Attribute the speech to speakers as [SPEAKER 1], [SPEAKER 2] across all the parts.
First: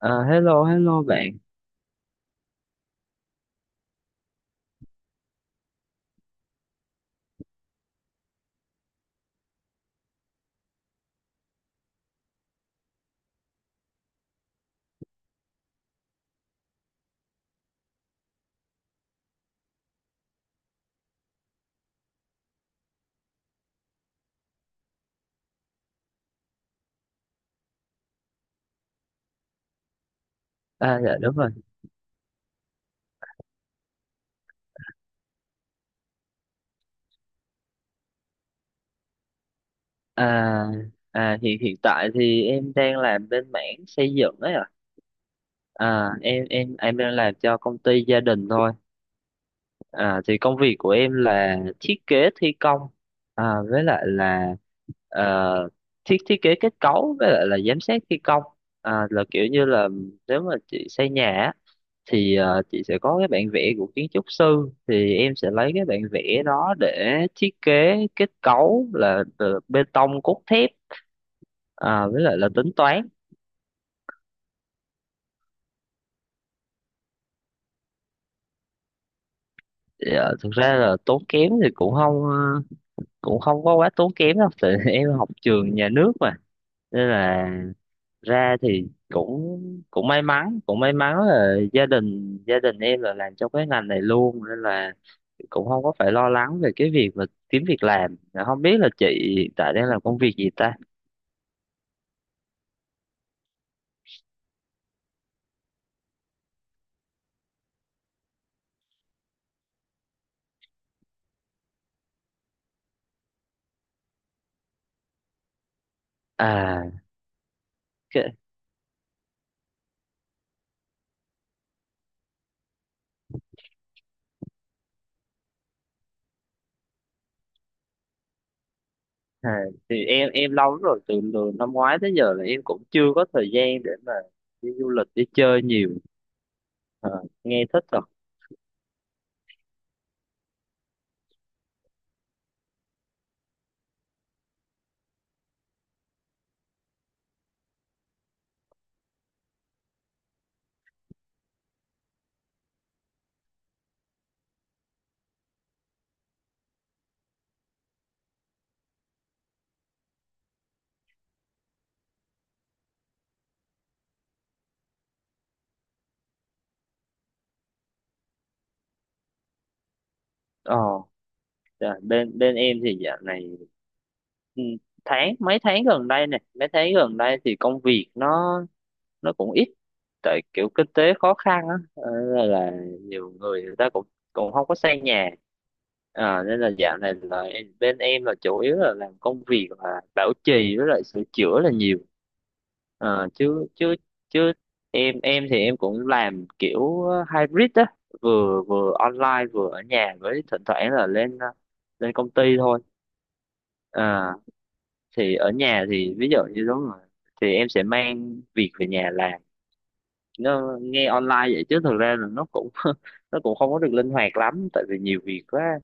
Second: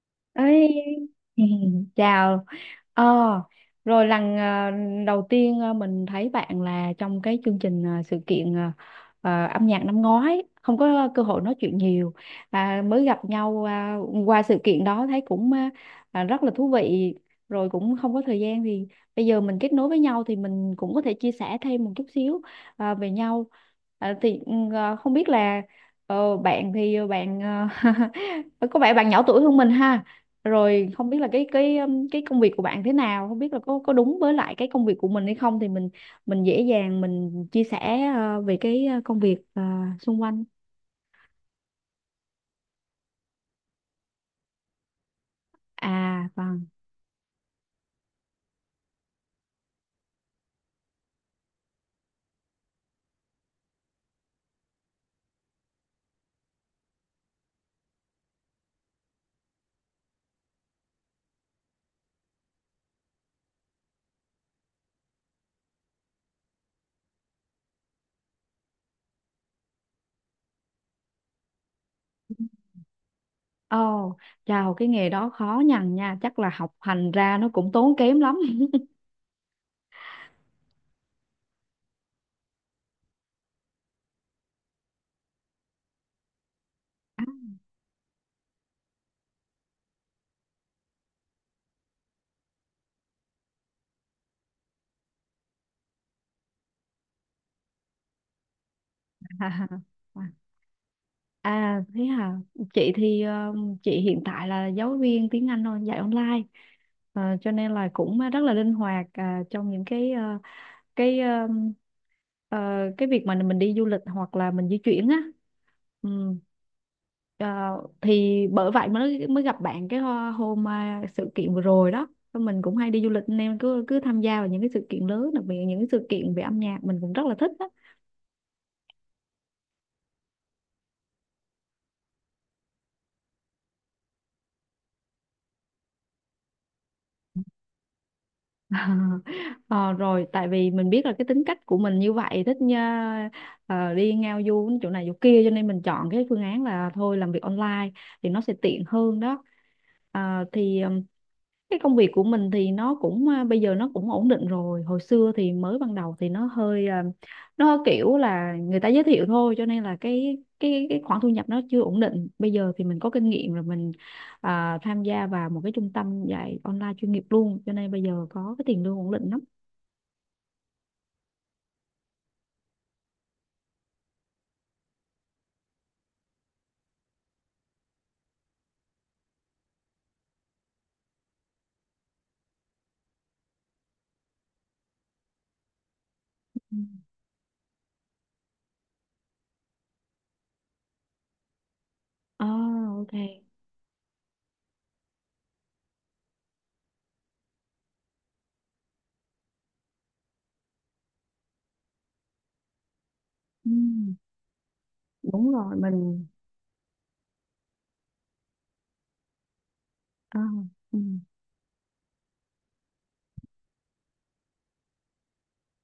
[SPEAKER 1] À, hello
[SPEAKER 2] Ấy
[SPEAKER 1] hello bạn.
[SPEAKER 2] chào ờ rồi lần đầu tiên mình thấy bạn là trong cái chương trình sự kiện, âm nhạc năm ngoái, không có cơ hội nói chuyện nhiều. À, mới gặp nhau, qua sự kiện đó thấy cũng rất là thú vị, rồi cũng không có thời gian. Thì bây giờ mình kết nối với nhau thì mình cũng có thể chia sẻ thêm một chút xíu về nhau. À, thì không biết là bạn thì bạn, ờ, có vẻ bạn nhỏ tuổi hơn mình ha. Rồi không
[SPEAKER 1] Dạ
[SPEAKER 2] biết là
[SPEAKER 1] đúng rồi.
[SPEAKER 2] cái công việc của bạn thế nào, không biết là có đúng với lại cái công việc của mình hay không, thì mình dễ dàng mình chia sẻ về cái công việc xung quanh.
[SPEAKER 1] à hiện hiện tại thì em đang làm bên mảng xây dựng ấy ạ. à
[SPEAKER 2] À
[SPEAKER 1] em
[SPEAKER 2] vâng.
[SPEAKER 1] em em đang làm cho công ty gia đình thôi. Thì công việc của em là thiết kế thi công, à với lại là ờ, thiết thiết kế kết cấu với lại là giám sát thi công. Là kiểu như là nếu mà chị xây nhà á, thì chị sẽ có cái bản vẽ của kiến trúc sư thì em sẽ lấy cái bản vẽ đó để thiết kế kết cấu là từ bê tông cốt thép, à, với lại là tính toán.
[SPEAKER 2] Ồ, chào, cái nghề đó khó nhằn nha, chắc là học hành ra nó cũng tốn kém lắm.
[SPEAKER 1] Thực ra là tốn kém thì cũng không ờ, cũng không có quá tốn kém đâu tại em học trường nhà nước mà, nên là ra thì cũng cũng may mắn, cũng may mắn là gia đình em là làm trong cái ngành này luôn, nên là cũng không có phải lo lắng về cái việc mà kiếm việc làm. Dạ, không biết là chị hiện
[SPEAKER 2] À,
[SPEAKER 1] tại đang làm công việc gì ta?
[SPEAKER 2] à thế hả. Chị thì chị hiện tại là giáo viên tiếng Anh thôi, dạy online. Ờ, cho nên là cũng rất là linh hoạt trong những cái cái um, ờ, cái việc mà mình đi du lịch hoặc là mình di chuyển á. ừm,
[SPEAKER 1] À,
[SPEAKER 2] ờ,
[SPEAKER 1] cái,
[SPEAKER 2] thì bởi vậy mới mới gặp bạn hôm, sự kiện vừa rồi đó. Thôi mình cũng hay đi du lịch nên cứ cứ tham gia vào những cái sự kiện lớn, đặc biệt là những cái sự kiện về âm nhạc mình cũng rất là thích đó.
[SPEAKER 1] à Thì em lâu lắm rồi, từ năm ngoái tới giờ là em cũng chưa có thời gian để mà đi du lịch đi chơi nhiều. à, Nghe thích rồi.
[SPEAKER 2] Ờ, rồi tại vì mình biết là cái tính cách của mình như vậy thích nha, đi ngao du chỗ này chỗ kia, cho nên mình chọn cái phương án là thôi làm việc online thì nó sẽ tiện hơn đó. Ờ, thì ờ, cái công việc của mình thì nó cũng, bây giờ nó cũng ổn định rồi. Hồi xưa thì mới ban đầu thì nó hơi, nó kiểu là người ta giới thiệu thôi, cho nên là cái khoản thu nhập nó chưa ổn định. Bây giờ thì mình có kinh nghiệm rồi, mình tham gia vào một cái trung tâm dạy online chuyên nghiệp luôn, cho nên bây giờ có cái tiền lương ổn định lắm.
[SPEAKER 1] ờ dạ, bên bên em thì dạo này, ừ, tháng mấy tháng gần đây nè mấy tháng gần đây thì công việc nó cũng ít, tại kiểu kinh tế khó khăn á, nên là nhiều người người ta cũng cũng không có xây nhà. Ờ, nên là
[SPEAKER 2] Ừ.
[SPEAKER 1] dạo này là bên em là chủ yếu là làm công việc là bảo trì với lại sửa chữa là nhiều.
[SPEAKER 2] À, ok.
[SPEAKER 1] Ờ, chứ chứ chứ em thì em cũng làm kiểu hybrid á, vừa vừa online vừa ở nhà, với thỉnh thoảng là lên lên công ty thôi.
[SPEAKER 2] Ừ,
[SPEAKER 1] Ờ, thì ở
[SPEAKER 2] đúng rồi
[SPEAKER 1] nhà thì
[SPEAKER 2] mình.
[SPEAKER 1] ví dụ như đúng rồi, thì em sẽ mang việc về nhà làm.
[SPEAKER 2] À,
[SPEAKER 1] Nó
[SPEAKER 2] ừ.
[SPEAKER 1] nghe online vậy chứ thực ra là nó cũng nó cũng không có được linh hoạt lắm tại vì nhiều việc quá.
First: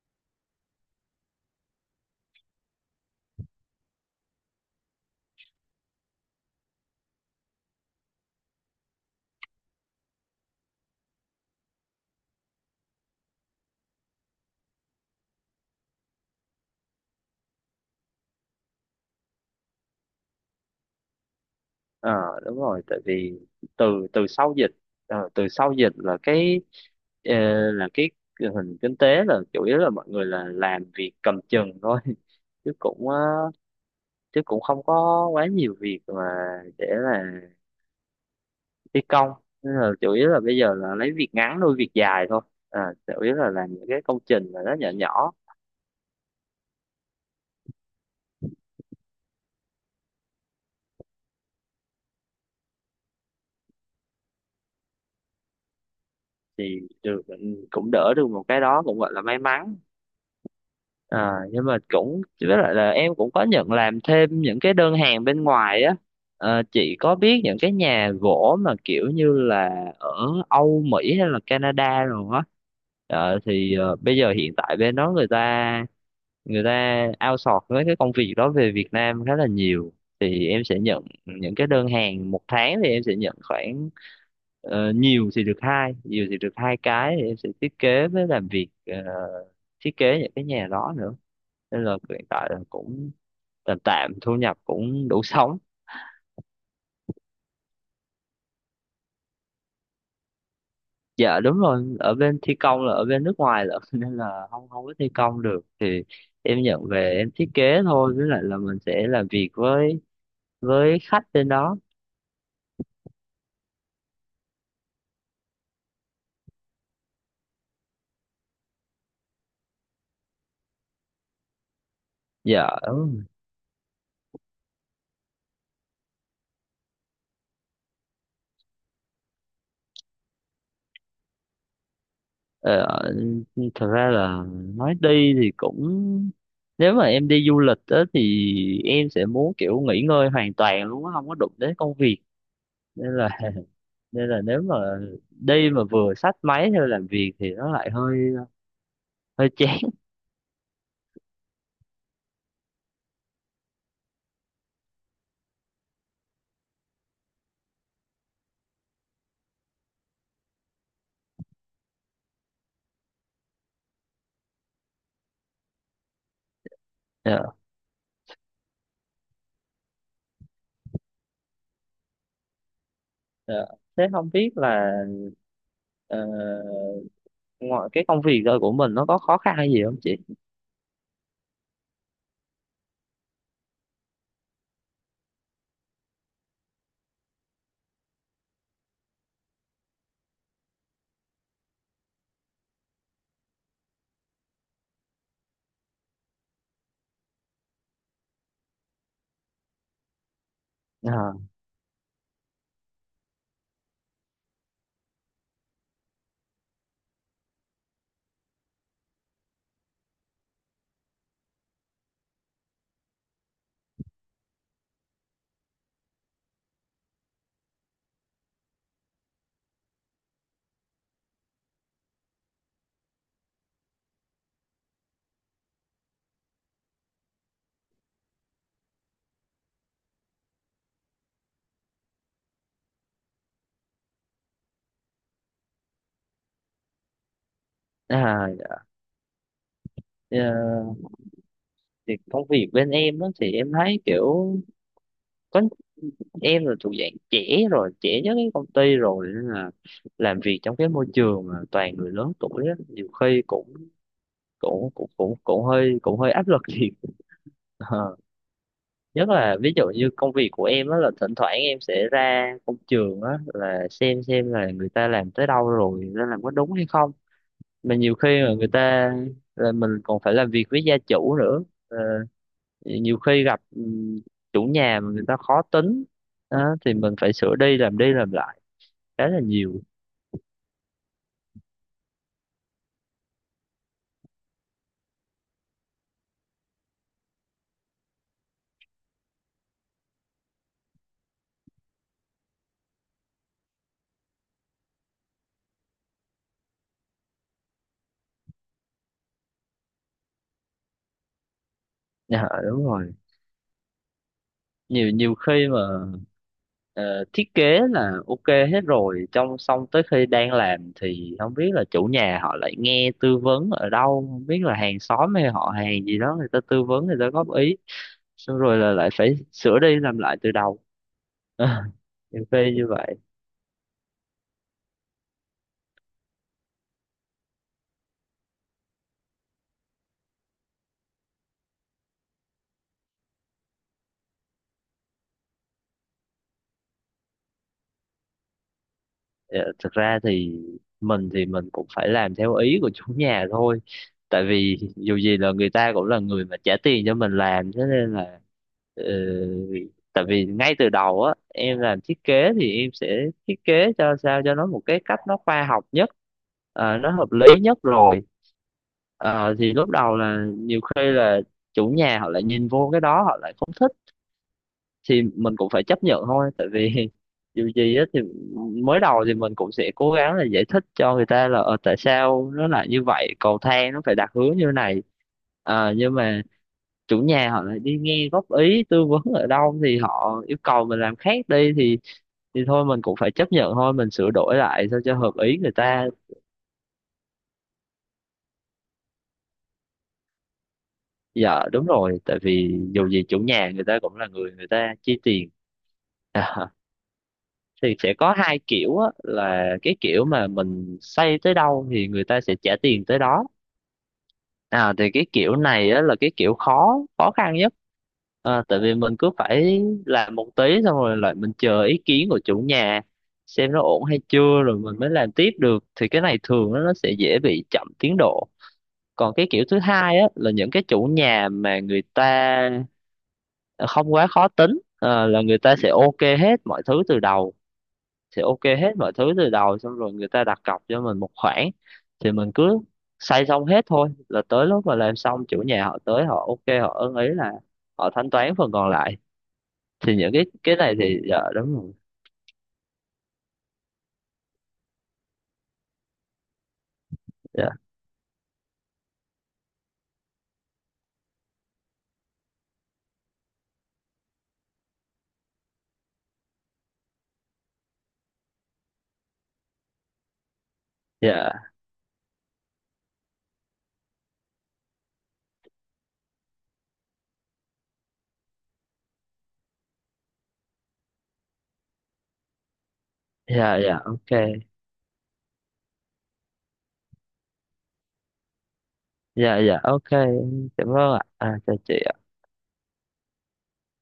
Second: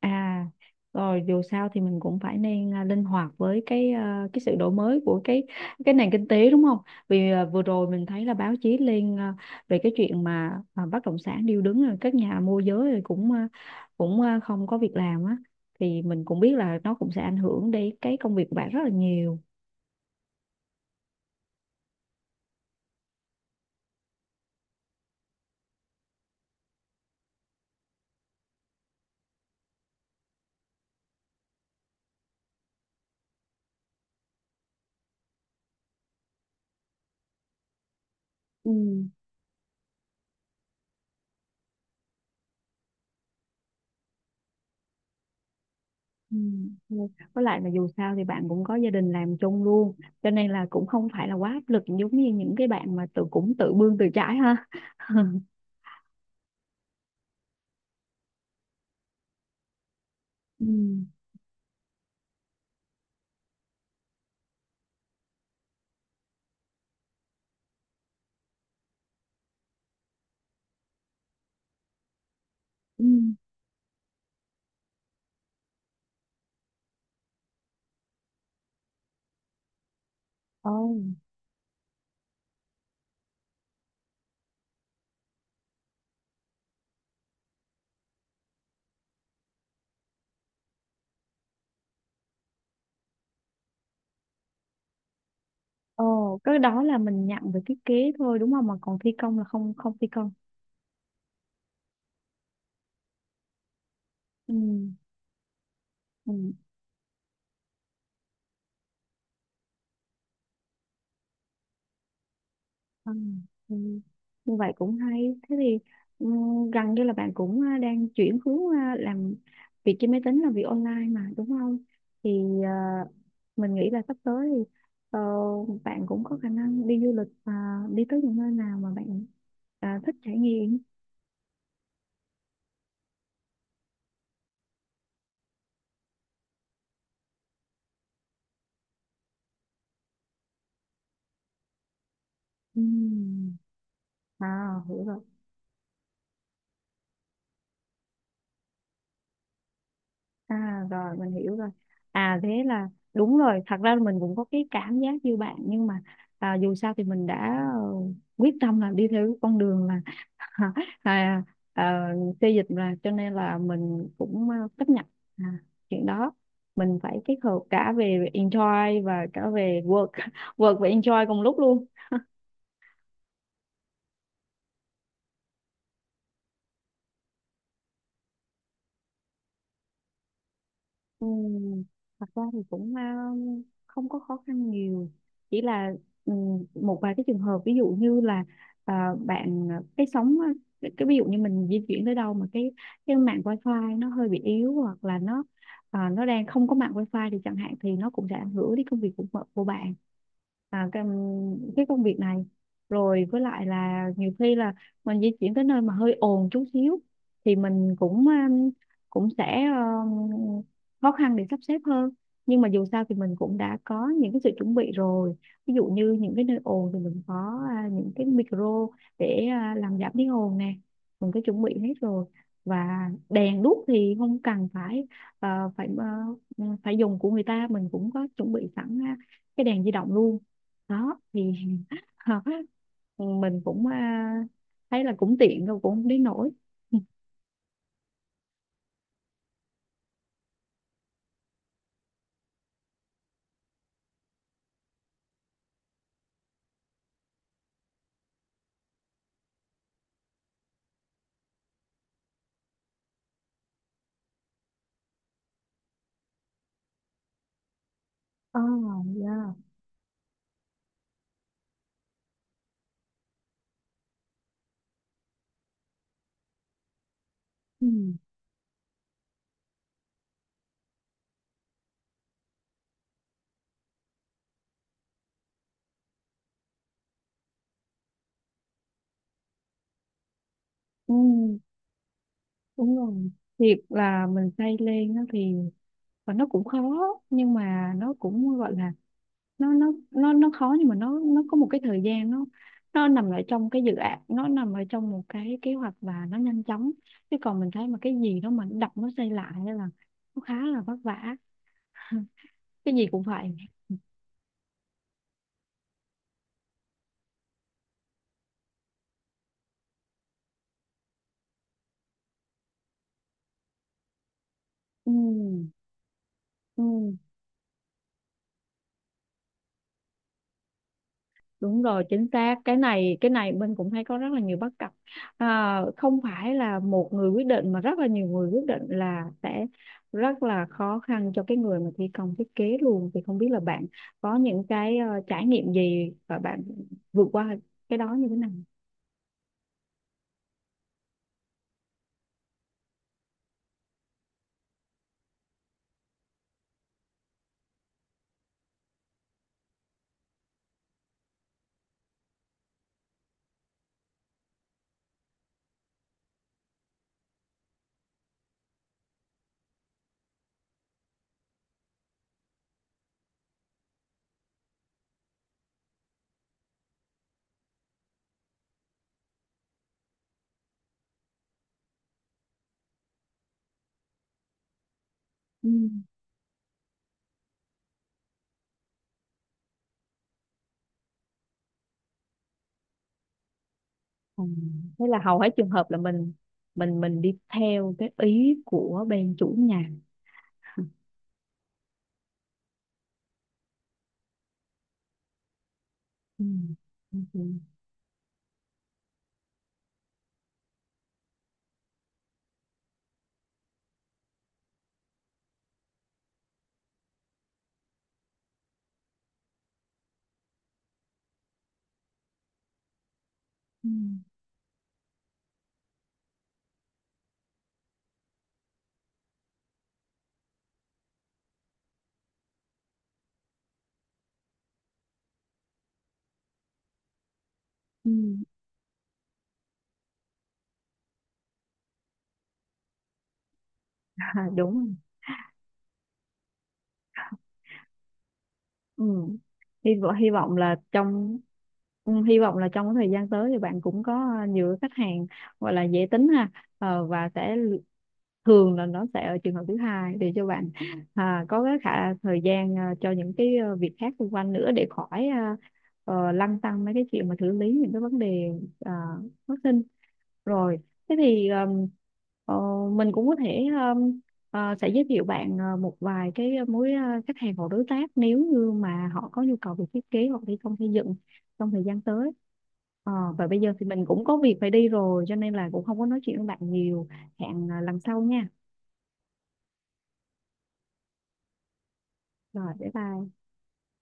[SPEAKER 2] À, rồi dù sao thì mình cũng phải nên linh hoạt với cái, cái sự đổi mới của cái nền kinh tế đúng không? Vì vừa rồi mình thấy là báo chí lên, về cái chuyện mà bất động sản điêu đứng, rồi các nhà môi giới rồi cũng, không có việc làm á, thì mình cũng biết là nó cũng sẽ ảnh hưởng đến cái công việc của bạn rất là nhiều.
[SPEAKER 1] Ờ Đúng rồi, tại vì từ từ sau dịch, ờ, từ sau dịch là cái ờ, là cái hình kinh tế là chủ yếu là mọi người là làm việc cầm chừng thôi chứ cũng ờ, chứ cũng không có quá nhiều việc mà để là
[SPEAKER 2] Ừ.
[SPEAKER 1] thi công, nên là chủ yếu là bây giờ là lấy việc ngắn nuôi việc dài thôi. À, chủ yếu là làm những cái công trình mà nó nhỏ nhỏ
[SPEAKER 2] Ừ. Ừ. Với lại là dù sao thì bạn cũng có gia đình làm chung luôn cho nên là cũng không phải là quá áp lực, giống như những cái bạn mà tự cũng tự bươn tự trái ha.
[SPEAKER 1] thì được. Ừ, cũng đỡ được một cái, đó cũng gọi là may mắn.
[SPEAKER 2] Ừ.
[SPEAKER 1] À, nhưng mà cũng với lại là em cũng có nhận làm thêm những cái đơn hàng bên ngoài á. Ờ, chị có biết những cái nhà gỗ mà kiểu như là ở Âu Mỹ hay là Canada rồi á,
[SPEAKER 2] Ừ.
[SPEAKER 1] Thì bây giờ hiện tại bên đó người ta outsource với cái công việc đó về Việt Nam khá là nhiều. Thì em
[SPEAKER 2] Ồ,
[SPEAKER 1] sẽ nhận những cái đơn hàng một tháng, thì em sẽ nhận khoảng nhiều thì được hai cái, thì em sẽ thiết kế với làm việc, thiết kế những cái nhà đó nữa, nên là hiện tại là cũng tạm tạm, thu nhập cũng đủ sống.
[SPEAKER 2] ồ, cái đó là mình nhận về thiết kế thôi đúng không? Mà còn thi công là không, không thi công.
[SPEAKER 1] Dạ đúng rồi, ở bên thi công là ở bên nước ngoài là nên là
[SPEAKER 2] Ừ.
[SPEAKER 1] không không có thi công được, thì
[SPEAKER 2] Ừ.
[SPEAKER 1] em nhận về em thiết kế thôi, với lại là mình sẽ làm việc với khách bên đó.
[SPEAKER 2] Ừ. Ừ. Như vậy cũng hay. Thế thì ừ, gần như là bạn cũng, đang chuyển hướng làm việc trên máy tính, là việc online mà đúng không? Thì
[SPEAKER 1] Dạ
[SPEAKER 2] à,
[SPEAKER 1] đúng rồi.
[SPEAKER 2] mình nghĩ là sắp tới thì ờ, bạn cũng có khả năng đi du lịch và đi tới những nơi nào mà bạn thích trải nghiệm.
[SPEAKER 1] ờ, Thật ra là nói đi thì cũng, nếu mà em đi du lịch á thì em sẽ muốn kiểu nghỉ ngơi hoàn toàn luôn á, không có đụng đến công việc.
[SPEAKER 2] Ừ.
[SPEAKER 1] Nên là nên là nếu
[SPEAKER 2] À,
[SPEAKER 1] mà
[SPEAKER 2] hiểu rồi.
[SPEAKER 1] đi mà vừa xách máy theo làm việc thì nó lại hơi hơi chán.
[SPEAKER 2] À rồi mình hiểu rồi. À thế là đúng rồi, thật ra mình cũng có cái cảm giác như bạn, nhưng mà dù sao thì mình đã, quyết tâm là đi theo cái con đường là à, à, xê dịch mà cho nên là mình cũng chấp nhận à, chuyện đó. Mình phải kết
[SPEAKER 1] Dạ,
[SPEAKER 2] hợp cả về enjoy và cả về work, work và enjoy cùng lúc luôn.
[SPEAKER 1] dạ. Thế không biết là ờ, ngoài cái công việc đó của mình nó có khó khăn hay gì không chị?
[SPEAKER 2] Ừ, thật ra thì cũng không có khó khăn nhiều, chỉ là ừ, một vài cái trường hợp, ví dụ như là ờ, bạn, cái sóng, cái ví dụ như mình di chuyển tới đâu mà cái mạng wifi nó hơi bị yếu, hoặc là nó, nó đang không có mạng wifi thì chẳng hạn, thì nó cũng sẽ ảnh hưởng đến công việc của bạn, à, cái,
[SPEAKER 1] à,
[SPEAKER 2] cái công việc này. Rồi với lại là nhiều khi là mình di chuyển tới nơi mà hơi ồn chút xíu thì mình cũng, cũng sẽ khó khăn để sắp xếp hơn. Nhưng mà dù sao thì mình cũng đã có những cái sự chuẩn bị rồi, ví dụ như những cái nơi ồn thì mình có, những cái micro để làm giảm tiếng ồn nè, mình có chuẩn bị hết rồi. Và đèn đuốc thì không cần phải, à, phải à, phải dùng của người ta, mình cũng có chuẩn bị sẵn cái đèn di động luôn đó. Thì mình cũng, thấy là cũng tiện rồi, cũng không đến nổi.
[SPEAKER 1] dạ. Ờ, thì công việc bên em đó thì em thấy kiểu có, em là thuộc dạng trẻ, rồi trẻ nhất cái công ty rồi, nên là làm việc trong cái môi trường mà toàn người lớn tuổi á nhiều khi cũng cũng cũng cũng cũng hơi áp lực thiệt. Ờ.
[SPEAKER 2] Ồ, oh,
[SPEAKER 1] Nhất
[SPEAKER 2] yeah.
[SPEAKER 1] là ví dụ như công việc của em á là thỉnh thoảng em sẽ ra công trường á, là xem là người ta làm tới đâu rồi nên làm có đúng hay không.
[SPEAKER 2] Ừ.
[SPEAKER 1] Mà nhiều khi mà người ta là mình còn phải làm việc với gia chủ nữa. Ờ, nhiều khi gặp chủ nhà mà người ta khó tính á, thì mình phải sửa đi làm lại khá là nhiều.
[SPEAKER 2] Ừ. Đúng rồi. Việc là mình xây lên á thì và nó cũng khó, nhưng mà nó cũng gọi là, nó khó nhưng mà nó có một cái thời gian nó nằm ở trong cái dự án, nó nằm ở trong một cái kế hoạch và nó nhanh chóng. Chứ còn mình thấy mà cái gì đó mà đập nó xây lại á là nó khá là vất vả,
[SPEAKER 1] Dạ đúng
[SPEAKER 2] cái gì
[SPEAKER 1] rồi,
[SPEAKER 2] cũng vậy.
[SPEAKER 1] nhiều nhiều khi mà ờ, thiết kế là ok hết rồi, trong xong tới khi đang làm thì không biết là chủ nhà họ lại nghe tư vấn ở đâu, không biết là hàng
[SPEAKER 2] ừ,
[SPEAKER 1] xóm hay họ hàng gì đó, người ta tư vấn
[SPEAKER 2] ừ,
[SPEAKER 1] người ta góp ý, xong rồi là lại phải sửa đi làm lại từ đầu.
[SPEAKER 2] đúng rồi chính
[SPEAKER 1] Nhiều
[SPEAKER 2] xác,
[SPEAKER 1] khi
[SPEAKER 2] cái
[SPEAKER 1] như vậy.
[SPEAKER 2] này cái này mình cũng thấy có rất là nhiều bất cập, không phải là một người quyết định mà rất là nhiều người quyết định, là sẽ rất là khó khăn cho cái người mà thi công thiết kế luôn. Thì không biết là bạn có những cái trải nghiệm gì và bạn vượt qua cái đó như thế nào.
[SPEAKER 1] Dạ, thực ra thì mình cũng phải làm theo ý của chủ nhà thôi, tại vì dù gì là người ta cũng là người mà trả tiền cho mình làm, thế nên là ờ, tại vì ngay từ đầu á em làm thiết kế thì em sẽ thiết kế cho sao cho nó một cái cách nó khoa học nhất, nó hợp lý nhất rồi. Ờ, thì lúc đầu là nhiều khi là chủ nhà họ lại nhìn vô cái đó họ lại không thích, thì mình cũng phải chấp nhận thôi, tại vì dù gì á thì mới đầu thì mình cũng sẽ cố gắng là giải thích cho người ta là tại sao nó lại như vậy, cầu thang nó phải đặt hướng như này.
[SPEAKER 2] Ừ.
[SPEAKER 1] Ờ, nhưng mà chủ nhà họ lại đi nghe góp ý tư vấn ở đâu thì họ yêu cầu mình làm khác đi, thì thôi mình cũng phải chấp nhận thôi, mình sửa
[SPEAKER 2] Ừ.
[SPEAKER 1] đổi lại sao
[SPEAKER 2] Thế
[SPEAKER 1] cho
[SPEAKER 2] là
[SPEAKER 1] hợp
[SPEAKER 2] hầu hết
[SPEAKER 1] ý
[SPEAKER 2] trường
[SPEAKER 1] người
[SPEAKER 2] hợp là
[SPEAKER 1] ta.
[SPEAKER 2] mình đi theo cái ý của bên chủ nhà.
[SPEAKER 1] Dạ đúng rồi, tại vì dù gì chủ nhà người ta cũng là người, người ta chi tiền.
[SPEAKER 2] Ừ. Ừ.
[SPEAKER 1] Thì sẽ có hai kiểu á, là cái kiểu mà mình xây tới đâu thì người ta sẽ trả tiền tới đó. À, thì cái kiểu này á, là cái kiểu khó khó khăn nhất, à, tại vì mình cứ phải làm một tí xong rồi lại mình chờ ý kiến của chủ nhà xem nó
[SPEAKER 2] Ừ.
[SPEAKER 1] ổn hay chưa rồi mình mới làm tiếp được, thì cái này thường nó sẽ dễ bị chậm tiến độ. Còn cái kiểu thứ hai á, là những cái chủ nhà mà người ta không quá khó tính, à, là người ta sẽ ok hết mọi thứ từ đầu,
[SPEAKER 2] Ừ.
[SPEAKER 1] thì ok hết mọi thứ từ đầu xong rồi người ta đặt cọc cho mình một khoản, thì mình cứ xây xong hết thôi, là
[SPEAKER 2] À,
[SPEAKER 1] tới
[SPEAKER 2] đúng
[SPEAKER 1] lúc
[SPEAKER 2] rồi.
[SPEAKER 1] mà làm xong chủ nhà họ tới họ ok họ ưng ý là họ thanh toán phần còn
[SPEAKER 2] Ừ.
[SPEAKER 1] lại.
[SPEAKER 2] hy vọng
[SPEAKER 1] Thì những
[SPEAKER 2] hy vọng
[SPEAKER 1] cái
[SPEAKER 2] là
[SPEAKER 1] này thì dạ
[SPEAKER 2] trong,
[SPEAKER 1] đúng rồi.
[SPEAKER 2] hy vọng là trong cái thời gian tới thì bạn cũng có nhiều cái khách hàng gọi là dễ tính ha. Ờ, và sẽ
[SPEAKER 1] dạ
[SPEAKER 2] l- thường là nó sẽ ở trường hợp thứ hai để cho bạn có cái khả thời gian, cho những cái việc khác xung quanh nữa, để khỏi lăn tăn mấy cái chuyện mà xử lý những cái vấn đề à, phát sinh. Rồi thế thì,
[SPEAKER 1] dạ
[SPEAKER 2] ờ, mình cũng có thể, Ờ, sẽ giới thiệu bạn một vài cái khách hàng hoặc đối tác nếu như mà họ có nhu cầu về thiết kế hoặc thi công xây dựng trong thời gian tới. Ờ, và bây giờ
[SPEAKER 1] dạ
[SPEAKER 2] thì
[SPEAKER 1] dạ
[SPEAKER 2] mình cũng có
[SPEAKER 1] ok.
[SPEAKER 2] việc phải đi rồi cho nên là cũng không có nói chuyện với bạn nhiều. Hẹn lần sau nha.
[SPEAKER 1] Dạ dạ ok, cảm ơn ạ. À, chào chị ạ.
[SPEAKER 2] Rồi, bye bye.